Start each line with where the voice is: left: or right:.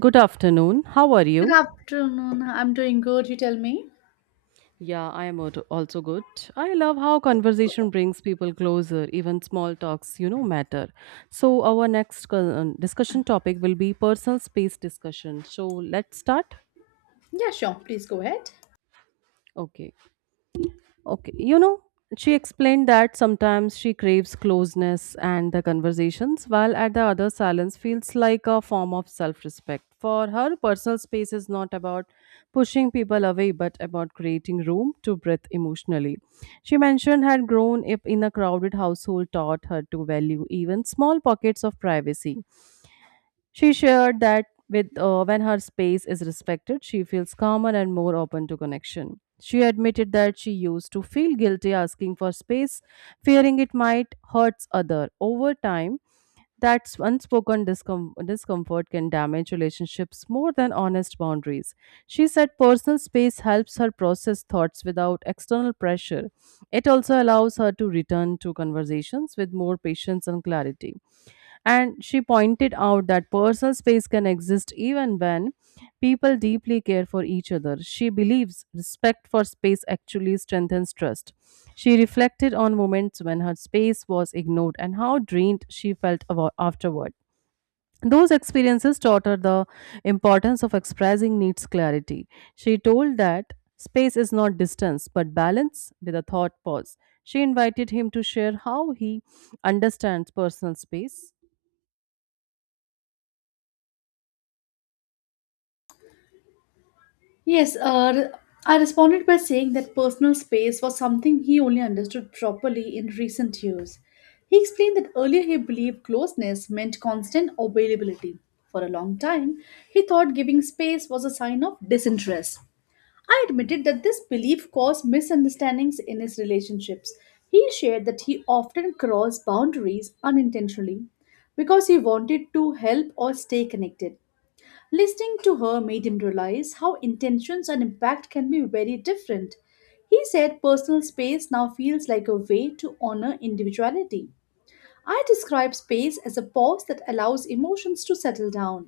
right: Good afternoon. How are
left: Good
right: you?
left: afternoon. I'm doing good. You tell me.
right: Yeah, I am also good. I love how conversation brings people closer, even small talks, you know, matter. So, our next discussion topic will be personal space discussion. So, let's start.
left: Yeah, sure. Please go ahead.
right: Okay. Okay, you know, she explained that sometimes she craves closeness and the conversations, while at the other, silence feels like a form of self respect. For her, personal space is not about pushing people away, but about creating room to breathe emotionally. She mentioned had grown up in a crowded household taught her to value even small pockets of privacy. She shared that with when her space is respected, she feels calmer and more open to connection. She admitted that she used to feel guilty asking for space, fearing it might hurt other. Over time, that unspoken discomfort can damage relationships more than honest boundaries. She said personal space helps her process thoughts without external pressure. It also allows her to return to conversations with more patience and clarity. And she pointed out that personal space can exist even when people deeply care for each other. She believes respect for space actually strengthens trust. She reflected on moments when her space was ignored and how drained she felt afterward. Those experiences taught her the importance of expressing needs clarity. She told that space is not distance but balance with a thought pause. She invited him to share how he understands personal space.
left: Yes, uh, I responded by saying that personal space was something he only understood properly in recent years. He explained that earlier he believed closeness meant constant availability. For a long time, he thought giving space was a sign of disinterest. I admitted that this belief caused misunderstandings in his relationships. He shared that he often crossed boundaries unintentionally because he wanted to help or stay connected. Listening to her made him realize how intentions and impact can be very different. He said personal space now feels like a way to honor individuality. I describe space as a pause that allows emotions to settle down.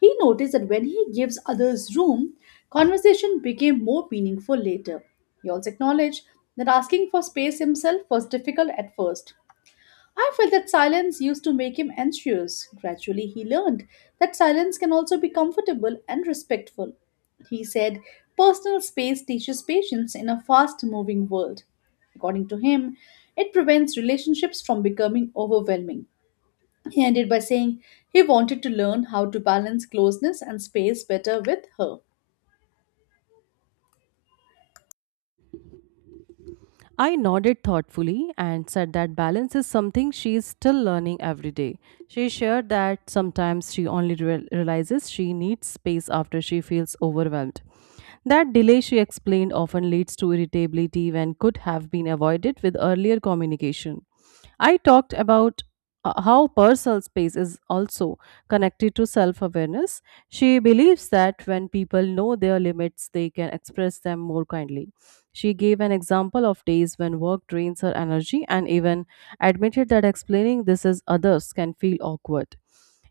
left: He noticed that when he gives others room, conversation became more meaningful later. He also acknowledged that asking for space himself was difficult at first. I felt that silence used to make him anxious. Gradually, he learned that silence can also be comfortable and respectful. He said, Personal space teaches patience in a fast moving world. According to him, it prevents relationships from becoming overwhelming. He ended by saying he wanted to learn how to balance closeness and space better with her.
right: I nodded thoughtfully and said that balance is something she is still learning every day. She shared that sometimes she only realizes she needs space after she feels overwhelmed. That delay, she explained, often leads to irritability when could have been avoided with earlier communication. I talked about how personal space is also connected to self awareness. She believes that when people know their limits, they can express them more kindly. She gave an example of days when work drains her energy and even admitted that explaining this is others can feel awkward.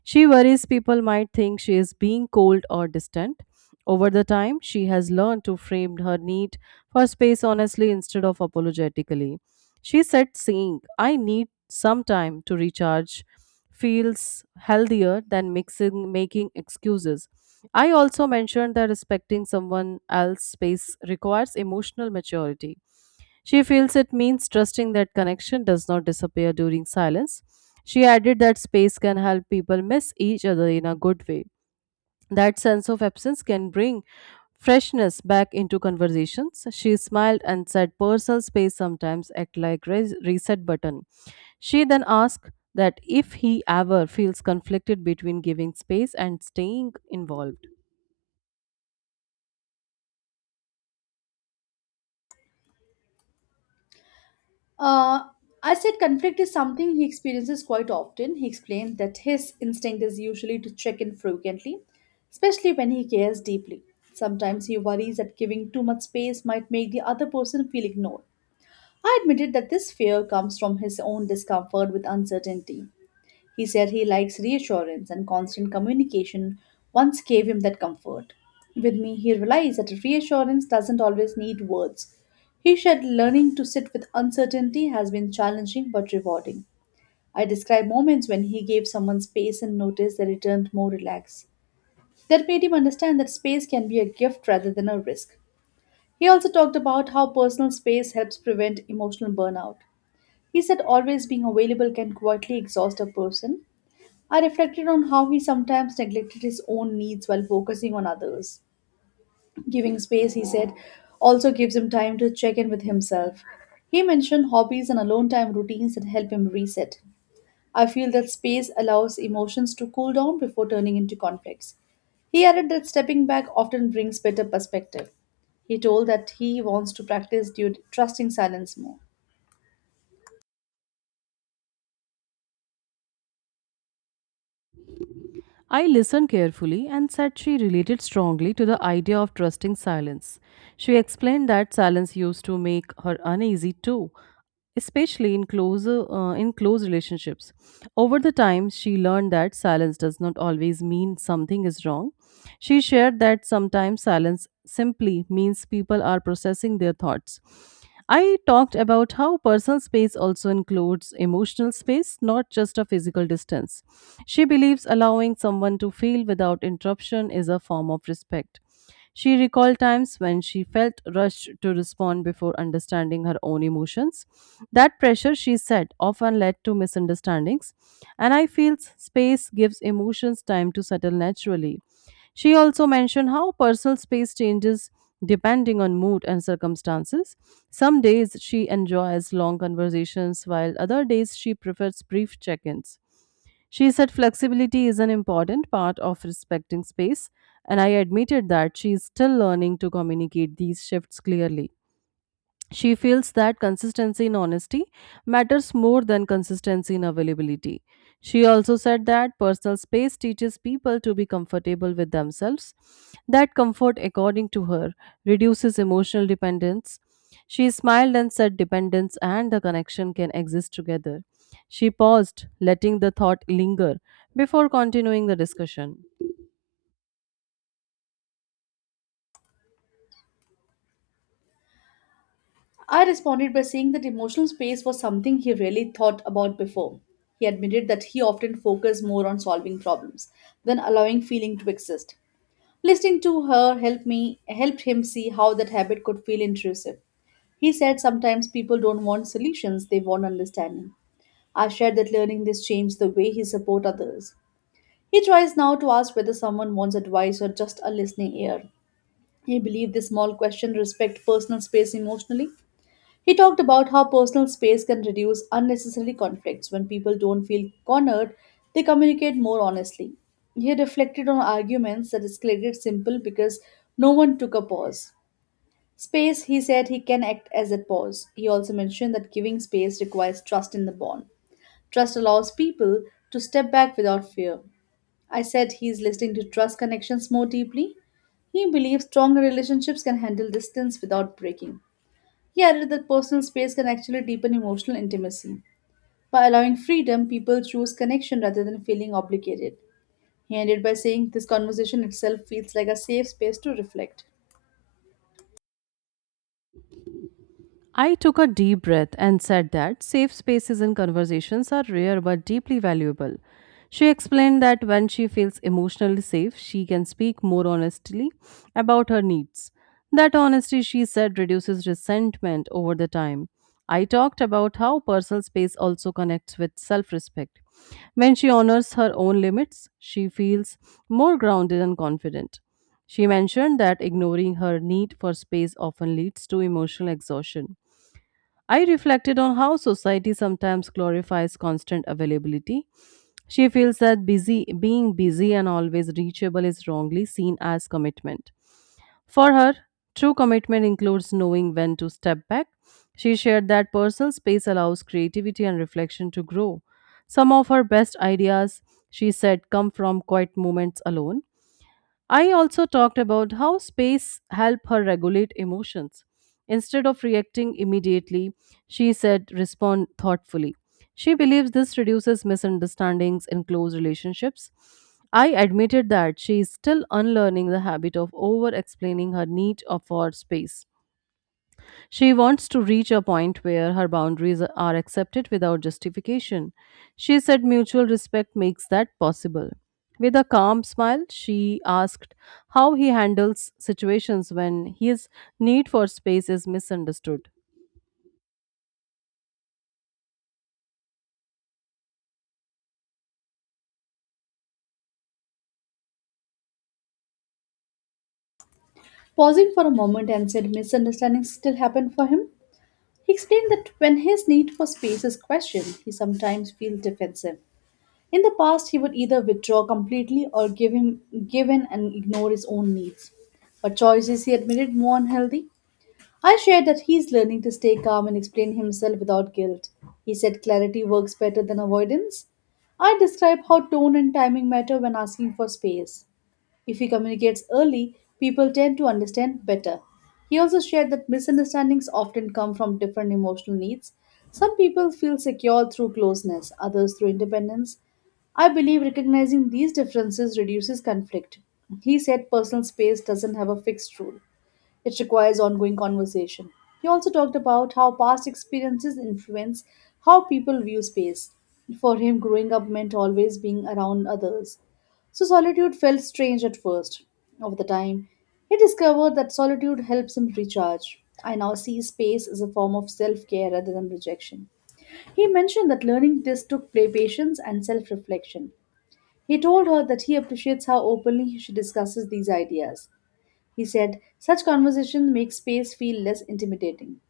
right: She worries people might think she is being cold or distant. Over the time, she has learned to frame her need for space honestly instead of apologetically. She said, saying, I need some time to recharge, feels healthier than mixing, making excuses. I also mentioned that respecting someone else's space requires emotional maturity. She feels it means trusting that connection does not disappear during silence. She added that space can help people miss each other in a good way. That sense of absence can bring freshness back into conversations. She smiled and said personal space sometimes act like reset button. She then asked that if he ever feels conflicted between giving space and staying involved.
left: Uh, I said conflict is something he experiences quite often. He explained that his instinct is usually to check in frequently, especially when he cares deeply. Sometimes he worries that giving too much space might make the other person feel ignored. I admitted that this fear comes from his own discomfort with uncertainty. He said he likes reassurance and constant communication once gave him that comfort. With me, he realized that reassurance doesn't always need words. He shared learning to sit with uncertainty has been challenging but rewarding. I described moments when he gave someone space and noticed they returned more relaxed. That made him understand that space can be a gift rather than a risk. He also talked about how personal space helps prevent emotional burnout. He said always being available can quietly exhaust a person, I reflected on how he sometimes neglected his own needs while focusing on others. Giving space, he said, also gives him time to check in with himself. He mentioned hobbies and alone time routines that help him reset. I feel that space allows emotions to cool down before turning into conflicts. He added that stepping back often brings better perspective. He told that he wants to practice due trusting silence more.
right: I listened carefully and said she related strongly to the idea of trusting silence. She explained that silence used to make her uneasy too, especially in close relationships. Over the time, she learned that silence does not always mean something is wrong. She shared that sometimes silence simply means people are processing their thoughts. I talked about how personal space also includes emotional space, not just a physical distance. She believes allowing someone to feel without interruption is a form of respect. She recalled times when she felt rushed to respond before understanding her own emotions. That pressure, she said, often led to misunderstandings, and I feel space gives emotions time to settle naturally. She also mentioned how personal space changes depending on mood and circumstances. Some days she enjoys long conversations, while other days she prefers brief check ins. She said flexibility is an important part of respecting space, and I admitted that she is still learning to communicate these shifts clearly. She feels that consistency in honesty matters more than consistency in availability. She also said that personal space teaches people to be comfortable with themselves. That comfort, according to her, reduces emotional dependence. She smiled and said dependence and the connection can exist together. She paused, letting the thought linger before continuing the discussion.
left: I responded by saying that emotional space was something he really thought about before. He admitted that he often focused more on solving problems than allowing feeling to exist. Listening to her helped him see how that habit could feel intrusive. He said sometimes people don't want solutions, they want understanding. I shared that learning this changed the way he support others. He tries now to ask whether someone wants advice or just a listening ear. He believed this small question respect personal space emotionally. He talked about how personal space can reduce unnecessary conflicts when people don't feel cornered, they communicate more honestly. He reflected on arguments that escalated simple because no one took a pause. Space, he said, he can act as a pause. He also mentioned that giving space requires trust in the bond. Trust allows people to step back without fear. I said he is listening to trust connections more deeply. He believes stronger relationships can handle distance without breaking. Yet, that personal space can actually deepen emotional intimacy. By allowing freedom, people choose connection rather than feeling obligated. He ended by saying, This conversation itself feels like a safe space to reflect.
right: I took a deep breath and said that safe spaces in conversations are rare but deeply valuable. She explained that when she feels emotionally safe, she can speak more honestly about her needs. That honesty, she said, reduces resentment over the time. I talked about how personal space also connects with self respect. When she honors her own limits, she feels more grounded and confident. She mentioned that ignoring her need for space often leads to emotional exhaustion. I reflected on how society sometimes glorifies constant availability. She feels that busy being busy and always reachable is wrongly seen as commitment. For her, true commitment includes knowing when to step back. She shared that personal space allows creativity and reflection to grow. Some of her best ideas, she said, come from quiet moments alone. I also talked about how space helped her regulate emotions. Instead of reacting immediately, she said respond thoughtfully. She believes this reduces misunderstandings in close relationships. I admitted that she is still unlearning the habit of over explaining her need of for space. She wants to reach a point where her boundaries are accepted without justification. She said mutual respect makes that possible. With a calm smile, she asked how he handles situations when his need for space is misunderstood.
left: Pausing for a moment and said misunderstandings still happen for him, he explained that when his need for space is questioned, he sometimes feels defensive. In the past, he would either withdraw completely or give in and ignore his own needs. But choices he admitted more unhealthy. I shared that he's learning to stay calm and explain himself without guilt. He said clarity works better than avoidance. I describe how tone and timing matter when asking for space. If he communicates early, people tend to understand better. He also shared that misunderstandings often come from different emotional needs. Some people feel secure through closeness, others through independence. I believe recognizing these differences reduces conflict. He said personal space doesn't have a fixed rule. It requires ongoing conversation. He also talked about how past experiences influence how people view space. For him, growing up meant always being around others. So solitude felt strange at first. Over the time, he discovered that solitude helps him recharge. I now see space as a form of self care rather than rejection. He mentioned that learning this took play patience and self reflection. He told her that he appreciates how openly she discusses these ideas. He said, such conversations make space feel less intimidating.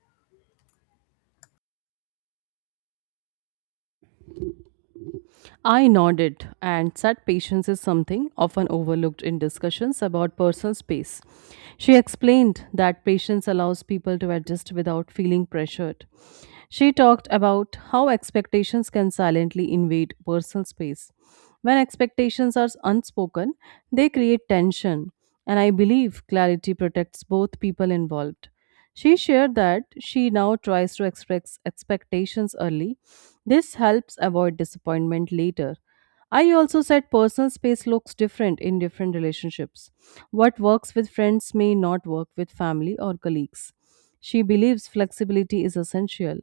right: I nodded, and said, patience is something often overlooked in discussions about personal space. She explained that patience allows people to adjust without feeling pressured. She talked about how expectations can silently invade personal space. When expectations are unspoken, they create tension, and I believe clarity protects both people involved. She shared that she now tries to express expectations early. This helps avoid disappointment later. I also said personal space looks different in different relationships. What works with friends may not work with family or colleagues. She believes flexibility is essential.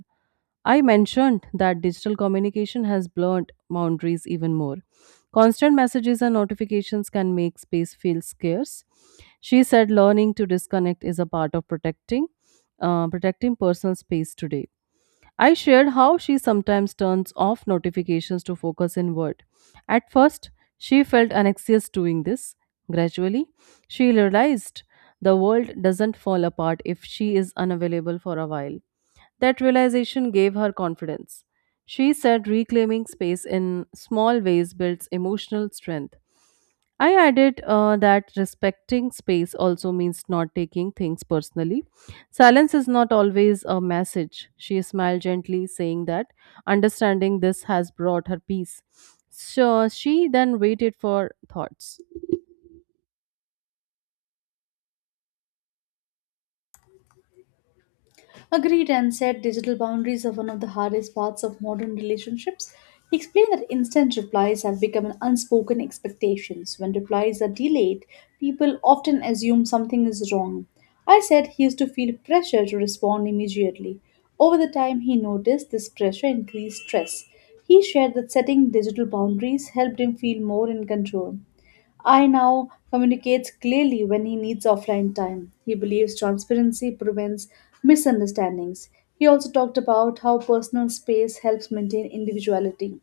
right: I mentioned that digital communication has blurred boundaries even more. Constant messages and notifications can make space feel scarce. She said learning to disconnect is a part of protecting personal space today. I shared how she sometimes turns off notifications to focus inward. At first, she felt anxious doing this. Gradually, she realized the world doesn't fall apart if she is unavailable for a while. That realization gave her confidence. She said reclaiming space in small ways builds emotional strength. I added that respecting space also means not taking things personally. Silence is not always a message. She smiled gently, saying that understanding this has brought her peace. So she then waited for thoughts.
left: Agreed and said digital boundaries are one of the hardest parts of modern relationships. He explained that instant replies have become an unspoken expectations. When replies are delayed, people often assume something is wrong. I said he used to feel pressure to respond immediately. Over the time, he noticed this pressure increased stress. He shared that setting digital boundaries helped him feel more in control. I now communicates clearly when he needs offline time. He believes transparency prevents misunderstandings. He also talked about how personal space helps maintain individuality.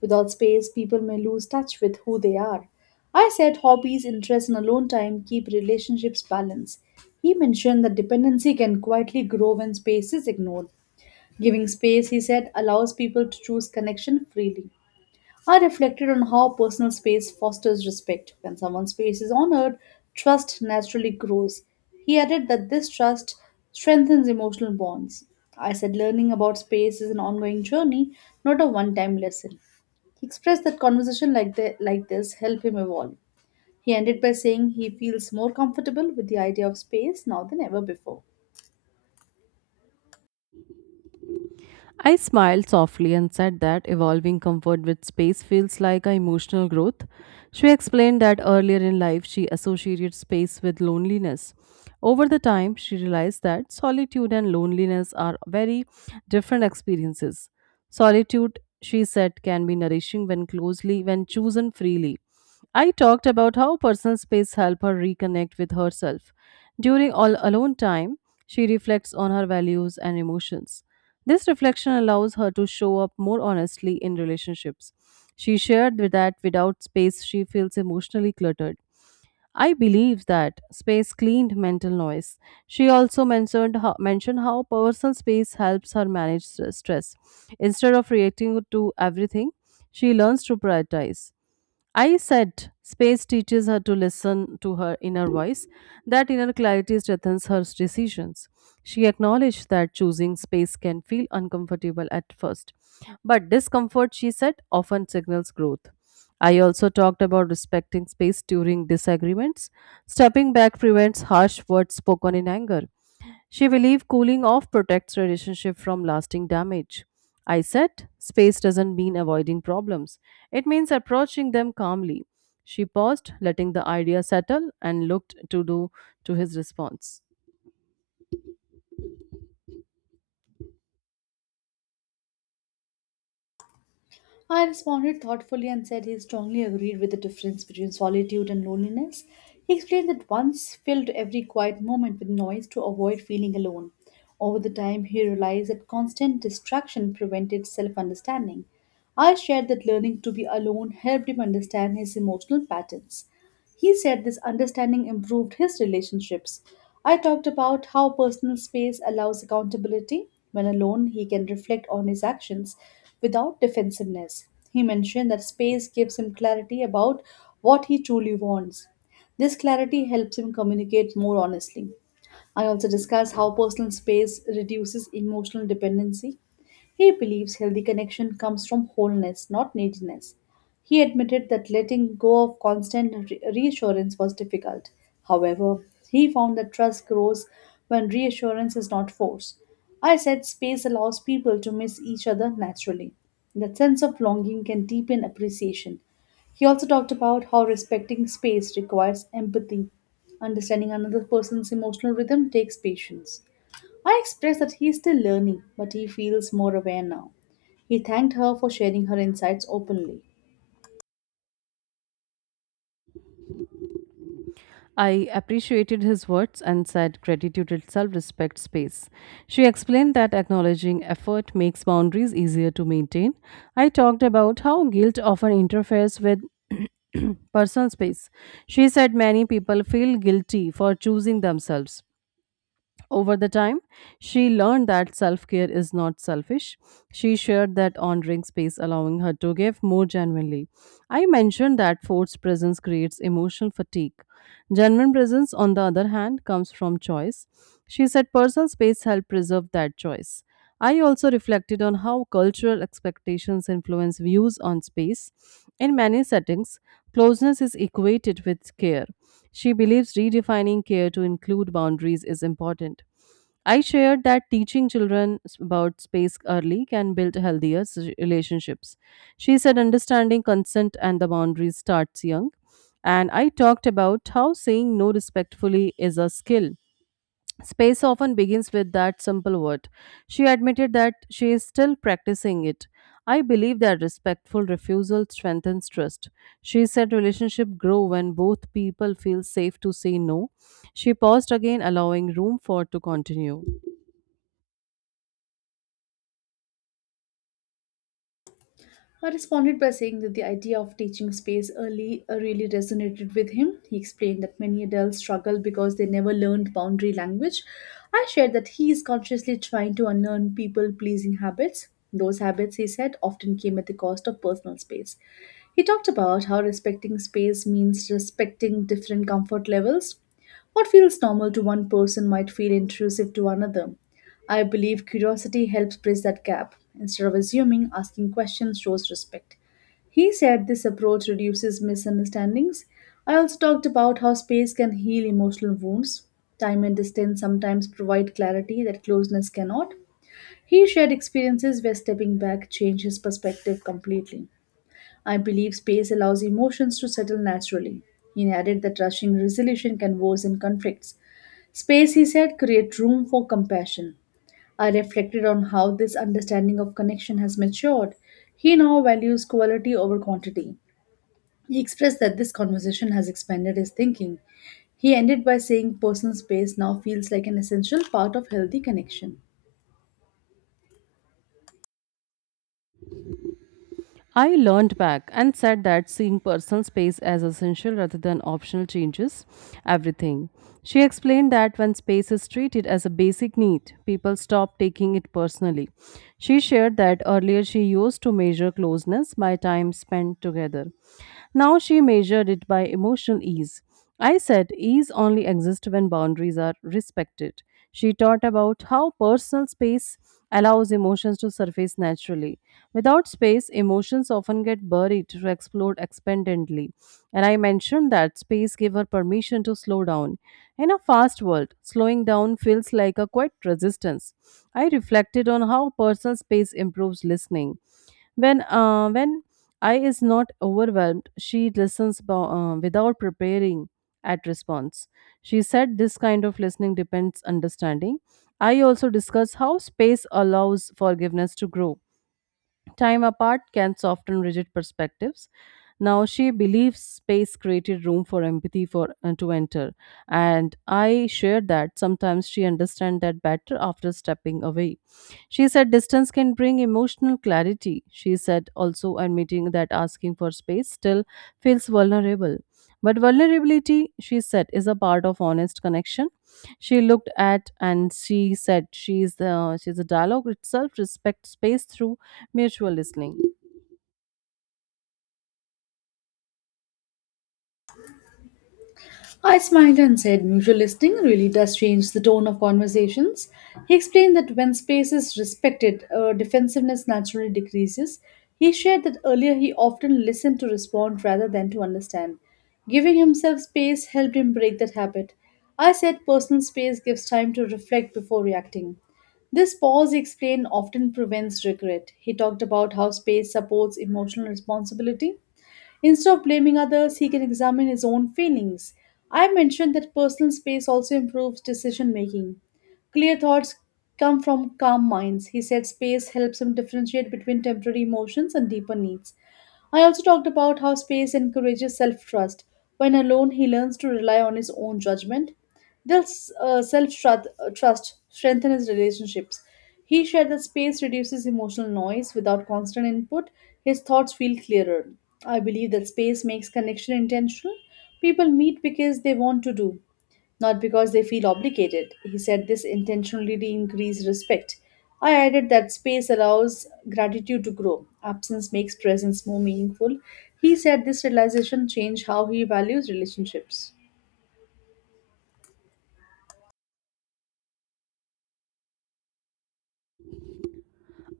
left: Without space, people may lose touch with who they are. I said hobbies, interests, and alone time keep relationships balanced. He mentioned that dependency can quietly grow when space is ignored. Giving space, he said, allows people to choose connection freely. I reflected on how personal space fosters respect. When someone's space is honored, trust naturally grows. He added that this trust strengthens emotional bonds. I said learning about space is an ongoing journey, not a one-time lesson. He expressed that conversation like this help him evolve. He ended by saying he feels more comfortable with the idea of space now than ever before.
right: I smiled softly and said that evolving comfort with space feels like a emotional growth. She explained that earlier in life she associated space with loneliness. Over the time, she realized that solitude and loneliness are very different experiences. Solitude, she said, can be nourishing when closely, when chosen freely. I talked about how personal space helped her reconnect with herself. During all alone time, she reflects on her values and emotions. This reflection allows her to show up more honestly in relationships. She shared with that without space, she feels emotionally cluttered. I believe that space cleaned mental noise. She also mentioned how personal space helps her manage stress. Instead of reacting to everything, she learns to prioritize. I said space teaches her to listen to her inner voice. That inner clarity strengthens her decisions. She acknowledged that choosing space can feel uncomfortable at first, but discomfort, she said, often signals growth. I also talked about respecting space during disagreements. Stepping back prevents harsh words spoken in anger. She believed cooling off protects relationship from lasting damage. I said, space doesn't mean avoiding problems. It means approaching them calmly. She paused, letting the idea settle, and looked to do to his response.
left: I responded thoughtfully and said he strongly agreed with the difference between solitude and loneliness. He explained that once filled every quiet moment with noise to avoid feeling alone. Over the time, he realized that constant distraction prevented self understanding. I shared that learning to be alone helped him understand his emotional patterns. He said this understanding improved his relationships. I talked about how personal space allows accountability. When alone, he can reflect on his actions without defensiveness. He mentioned that space gives him clarity about what he truly wants. This clarity helps him communicate more honestly. I also discuss how personal space reduces emotional dependency. He believes healthy connection comes from wholeness, not neediness. He admitted that letting go of constant reassurance was difficult. However, he found that trust grows when reassurance is not forced. I said space allows people to miss each other naturally. That sense of longing can deepen appreciation. He also talked about how respecting space requires empathy. Understanding another person's emotional rhythm takes patience. I expressed that he is still learning, but he feels more aware now. He thanked her for sharing her insights openly.
right: I appreciated his words and said gratitude itself respects space. She explained that acknowledging effort makes boundaries easier to maintain. I talked about how guilt often interferes with personal space. She said many people feel guilty for choosing themselves. Over the time, she learned that self care is not selfish. She shared that honoring space, allowing her to give more genuinely. I mentioned that forced presence creates emotional fatigue. Genuine presence, on the other hand, comes from choice. She said personal space helped preserve that choice. I also reflected on how cultural expectations influence views on space. In many settings, closeness is equated with care. She believes redefining care to include boundaries is important. I shared that teaching children about space early can build healthier relationships. She said understanding consent and the boundaries starts young. And I talked about how saying no respectfully is a skill. Space often begins with that simple word. She admitted that she is still practicing it. I believe that respectful refusal strengthens trust. She said relationships grow when both people feel safe to say no. She paused again, allowing room for to continue.
left: I responded by saying that the idea of teaching space early really resonated with him. He explained that many adults struggle because they never learned boundary language. I shared that he is consciously trying to unlearn people pleasing habits. Those habits, he said, often came at the cost of personal space. He talked about how respecting space means respecting different comfort levels. What feels normal to one person might feel intrusive to another. I believe curiosity helps bridge that gap. Instead of assuming, asking questions shows respect. He said this approach reduces misunderstandings. I also talked about how space can heal emotional wounds. Time and distance sometimes provide clarity that closeness cannot. He shared experiences where stepping back changed his perspective completely. I believe space allows emotions to settle naturally. He added that rushing resolution can worsen conflicts. Space, he said, create room for compassion. I reflected on how this understanding of connection has matured. He now values quality over quantity. He expressed that this conversation has expanded his thinking. He ended by saying personal space now feels like an essential part of healthy connection.
right: I learned back and said that seeing personal space as essential rather than optional changes everything. She explained that when space is treated as a basic need, people stop taking it personally. She shared that earlier she used to measure closeness by time spent together. Now she measured it by emotional ease. I said ease only exists when boundaries are respected. She taught about how personal space allows emotions to surface naturally. Without space, emotions often get buried to explode expendently. And I mentioned that space gave her permission to slow down. In a fast world, slowing down feels like a quiet resistance. I reflected on how personal space improves listening. When I is not overwhelmed, she listens without preparing at response. She said this kind of listening depends understanding. I also discuss how space allows forgiveness to grow. Time apart can soften rigid perspectives. Now she believes space created room for empathy for to enter, and I share that. Sometimes she understands that better after stepping away. She said distance can bring emotional clarity. She said also admitting that asking for space still feels vulnerable. But vulnerability, she said, is a part of honest connection. She looked at and she said she's a dialogue itself, respect space through mutual listening.
left: I smiled and said mutual listening really does change the tone of conversations. He explained that when space is respected, defensiveness naturally decreases. He shared that earlier he often listened to respond rather than to understand. Giving himself space helped him break that habit. I said personal space gives time to reflect before reacting. This pause, he explained, often prevents regret. He talked about how space supports emotional responsibility. Instead of blaming others, he can examine his own feelings. I mentioned that personal space also improves decision making. Clear thoughts come from calm minds. He said space helps him differentiate between temporary emotions and deeper needs. I also talked about how space encourages self trust. When alone, he learns to rely on his own judgment. Dill's self trust strengthens relationships. He shared that space reduces emotional noise without constant input. His thoughts feel clearer. I believe that space makes connection intentional. People meet because they want to do, not because they feel obligated. He said this intentionally increased respect. I added that space allows gratitude to grow. Absence makes presence more meaningful. He said this realization changed how he values relationships.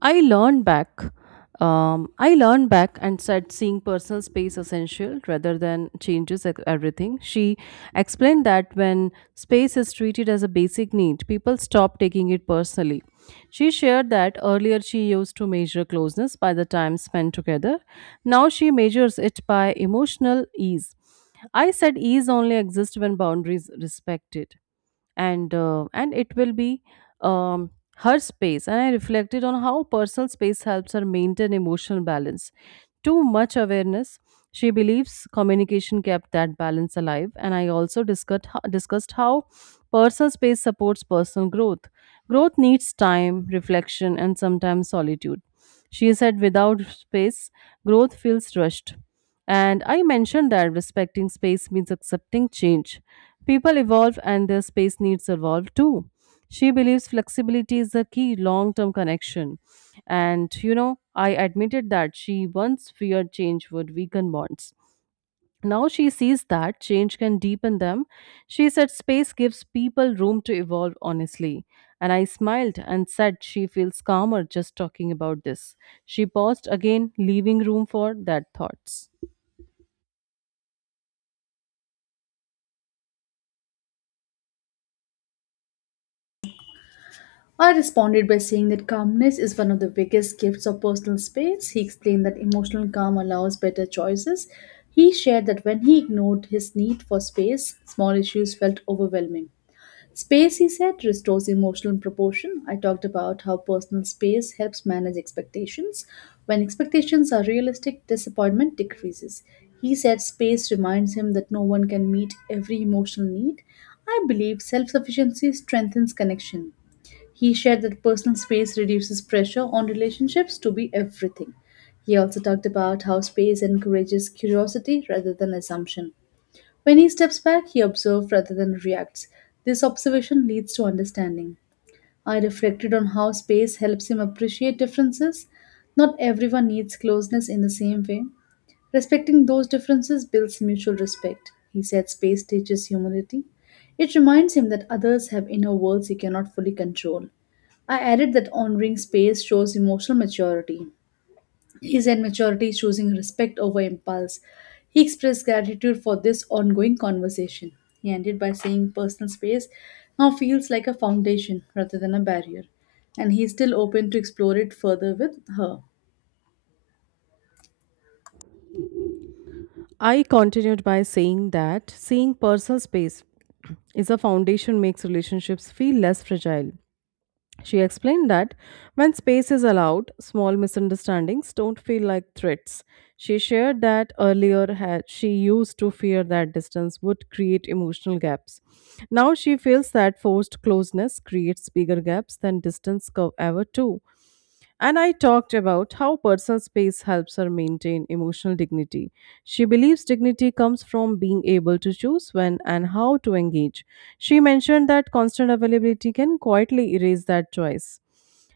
right: I learned back um, i learned back and said seeing personal space essential rather than changes everything. She explained that when space is treated as a basic need, people stop taking it personally. She shared that earlier she used to measure closeness by the time spent together. Now she measures it by emotional ease. I said ease only exists when boundaries respected. And it will be um, her space, and I reflected on how personal space helps her maintain emotional balance. Too much awareness, she believes communication kept that balance alive. And I also discussed how personal space supports personal growth. Growth needs time, reflection, and sometimes solitude. She said without space, growth feels rushed. And I mentioned that respecting space means accepting change. People evolve and their space needs evolve too. She believes flexibility is the key long term connection. I admitted that she once feared change would weaken bonds. Now she sees that change can deepen them. She said space gives people room to evolve honestly. And I smiled and said she feels calmer just talking about this. She paused again, leaving room for that thoughts.
left: I responded by saying that calmness is one of the biggest gifts of personal space. He explained that emotional calm allows better choices. He shared that when he ignored his need for space, small issues felt overwhelming. Space, he said, restores emotional proportion. I talked about how personal space helps manage expectations. When expectations are realistic, disappointment decreases. He said space reminds him that no one can meet every emotional need. I believe self sufficiency strengthens connection. He shared that personal space reduces pressure on relationships to be everything. He also talked about how space encourages curiosity rather than assumption. When he steps back, he observes rather than reacts. This observation leads to understanding. I reflected on how space helps him appreciate differences. Not everyone needs closeness in the same way. Respecting those differences builds mutual respect. He said space teaches humility. It reminds him that others have inner worlds he cannot fully control. I added that honoring space shows emotional maturity. His own maturity is choosing respect over impulse. He expressed gratitude for this ongoing conversation. He ended by saying personal space now feels like a foundation rather than a barrier, and he is still open to explore it further with her.
right: I continued by saying that seeing personal space is a foundation makes relationships feel less fragile. She explained that when space is allowed, small misunderstandings don't feel like threats. She shared that earlier had, she used to fear that distance would create emotional gaps. Now she feels that forced closeness creates bigger gaps than distance ever do. And I talked about how personal space helps her maintain emotional dignity. She believes dignity comes from being able to choose when and how to engage. She mentioned that constant availability can quietly erase that choice.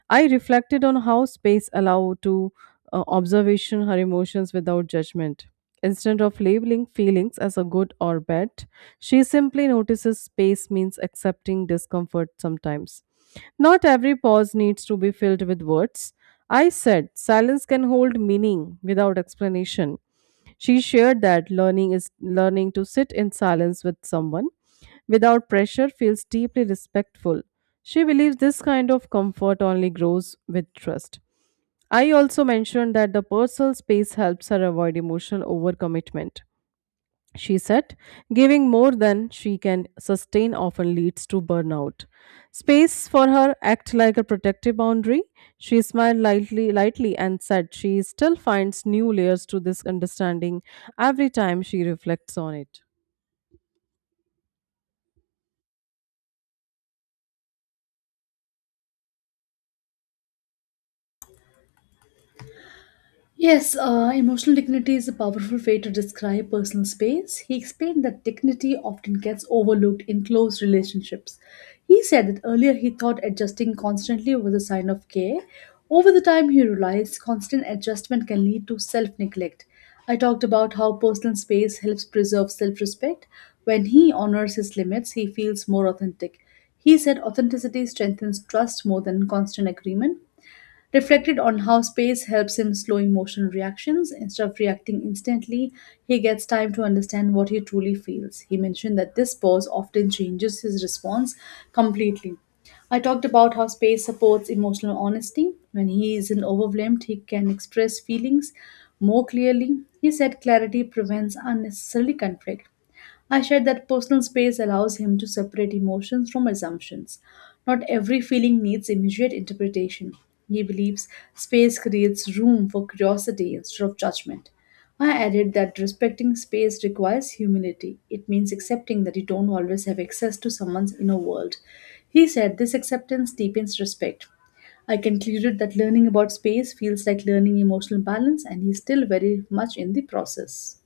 right: I reflected on how space allowed to observation her emotions without judgment. Instead of labeling feelings as a good or bad, she simply notices space means accepting discomfort sometimes. Not every pause needs to be filled with words. I said silence can hold meaning without explanation. She shared that learning is learning to sit in silence with someone without pressure feels deeply respectful. She believes this kind of comfort only grows with trust. I also mentioned that the personal space helps her avoid emotional overcommitment. She said, giving more than she can sustain often leads to burnout. Space for her act like a protective boundary. She smiled lightly and said she still finds new layers to this understanding every time she reflects on it.
left: Yes, emotional dignity is a powerful way to describe personal space. He explained that dignity often gets overlooked in close relationships. He said that earlier he thought adjusting constantly was a sign of care. Over the time, he realized constant adjustment can lead to self neglect. I talked about how personal space helps preserve self respect. When he honors his limits, he feels more authentic. He said authenticity strengthens trust more than constant agreement. Reflected on how space helps him slow emotional reactions, instead of reacting instantly, he gets time to understand what he truly feels. He mentioned that this pause often changes his response completely. I talked about how space supports emotional honesty. When he isn't overwhelmed, he can express feelings more clearly. He said clarity prevents unnecessary conflict. I shared that personal space allows him to separate emotions from assumptions. Not every feeling needs immediate interpretation. He believes space creates room for curiosity instead of judgment. I added that respecting space requires humility. It means accepting that you don't always have access to someone's inner world. He said this acceptance deepens respect. I concluded that learning about space feels like learning emotional balance, and he's still very much in the process.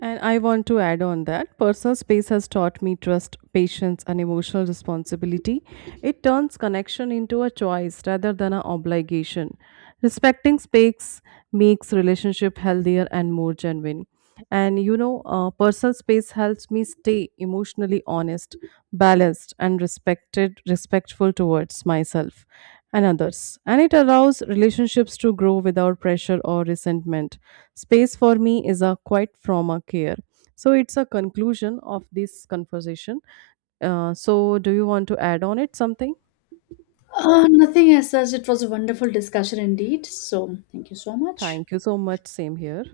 right: And I want to add on that personal space has taught me trust, patience, and emotional responsibility. It turns connection into a choice rather than an obligation. Respecting space makes relationship healthier and more genuine. Personal space helps me stay emotionally honest, balanced, and respectful towards myself and others. And it allows relationships to grow without pressure or resentment. Space for me is a quiet trauma care. So it's a conclusion of this conversation. So, do you want to add on it something?
left: Nothing as such. It was a wonderful discussion indeed. So, thank you so much.
right: Thank you so much. Same here.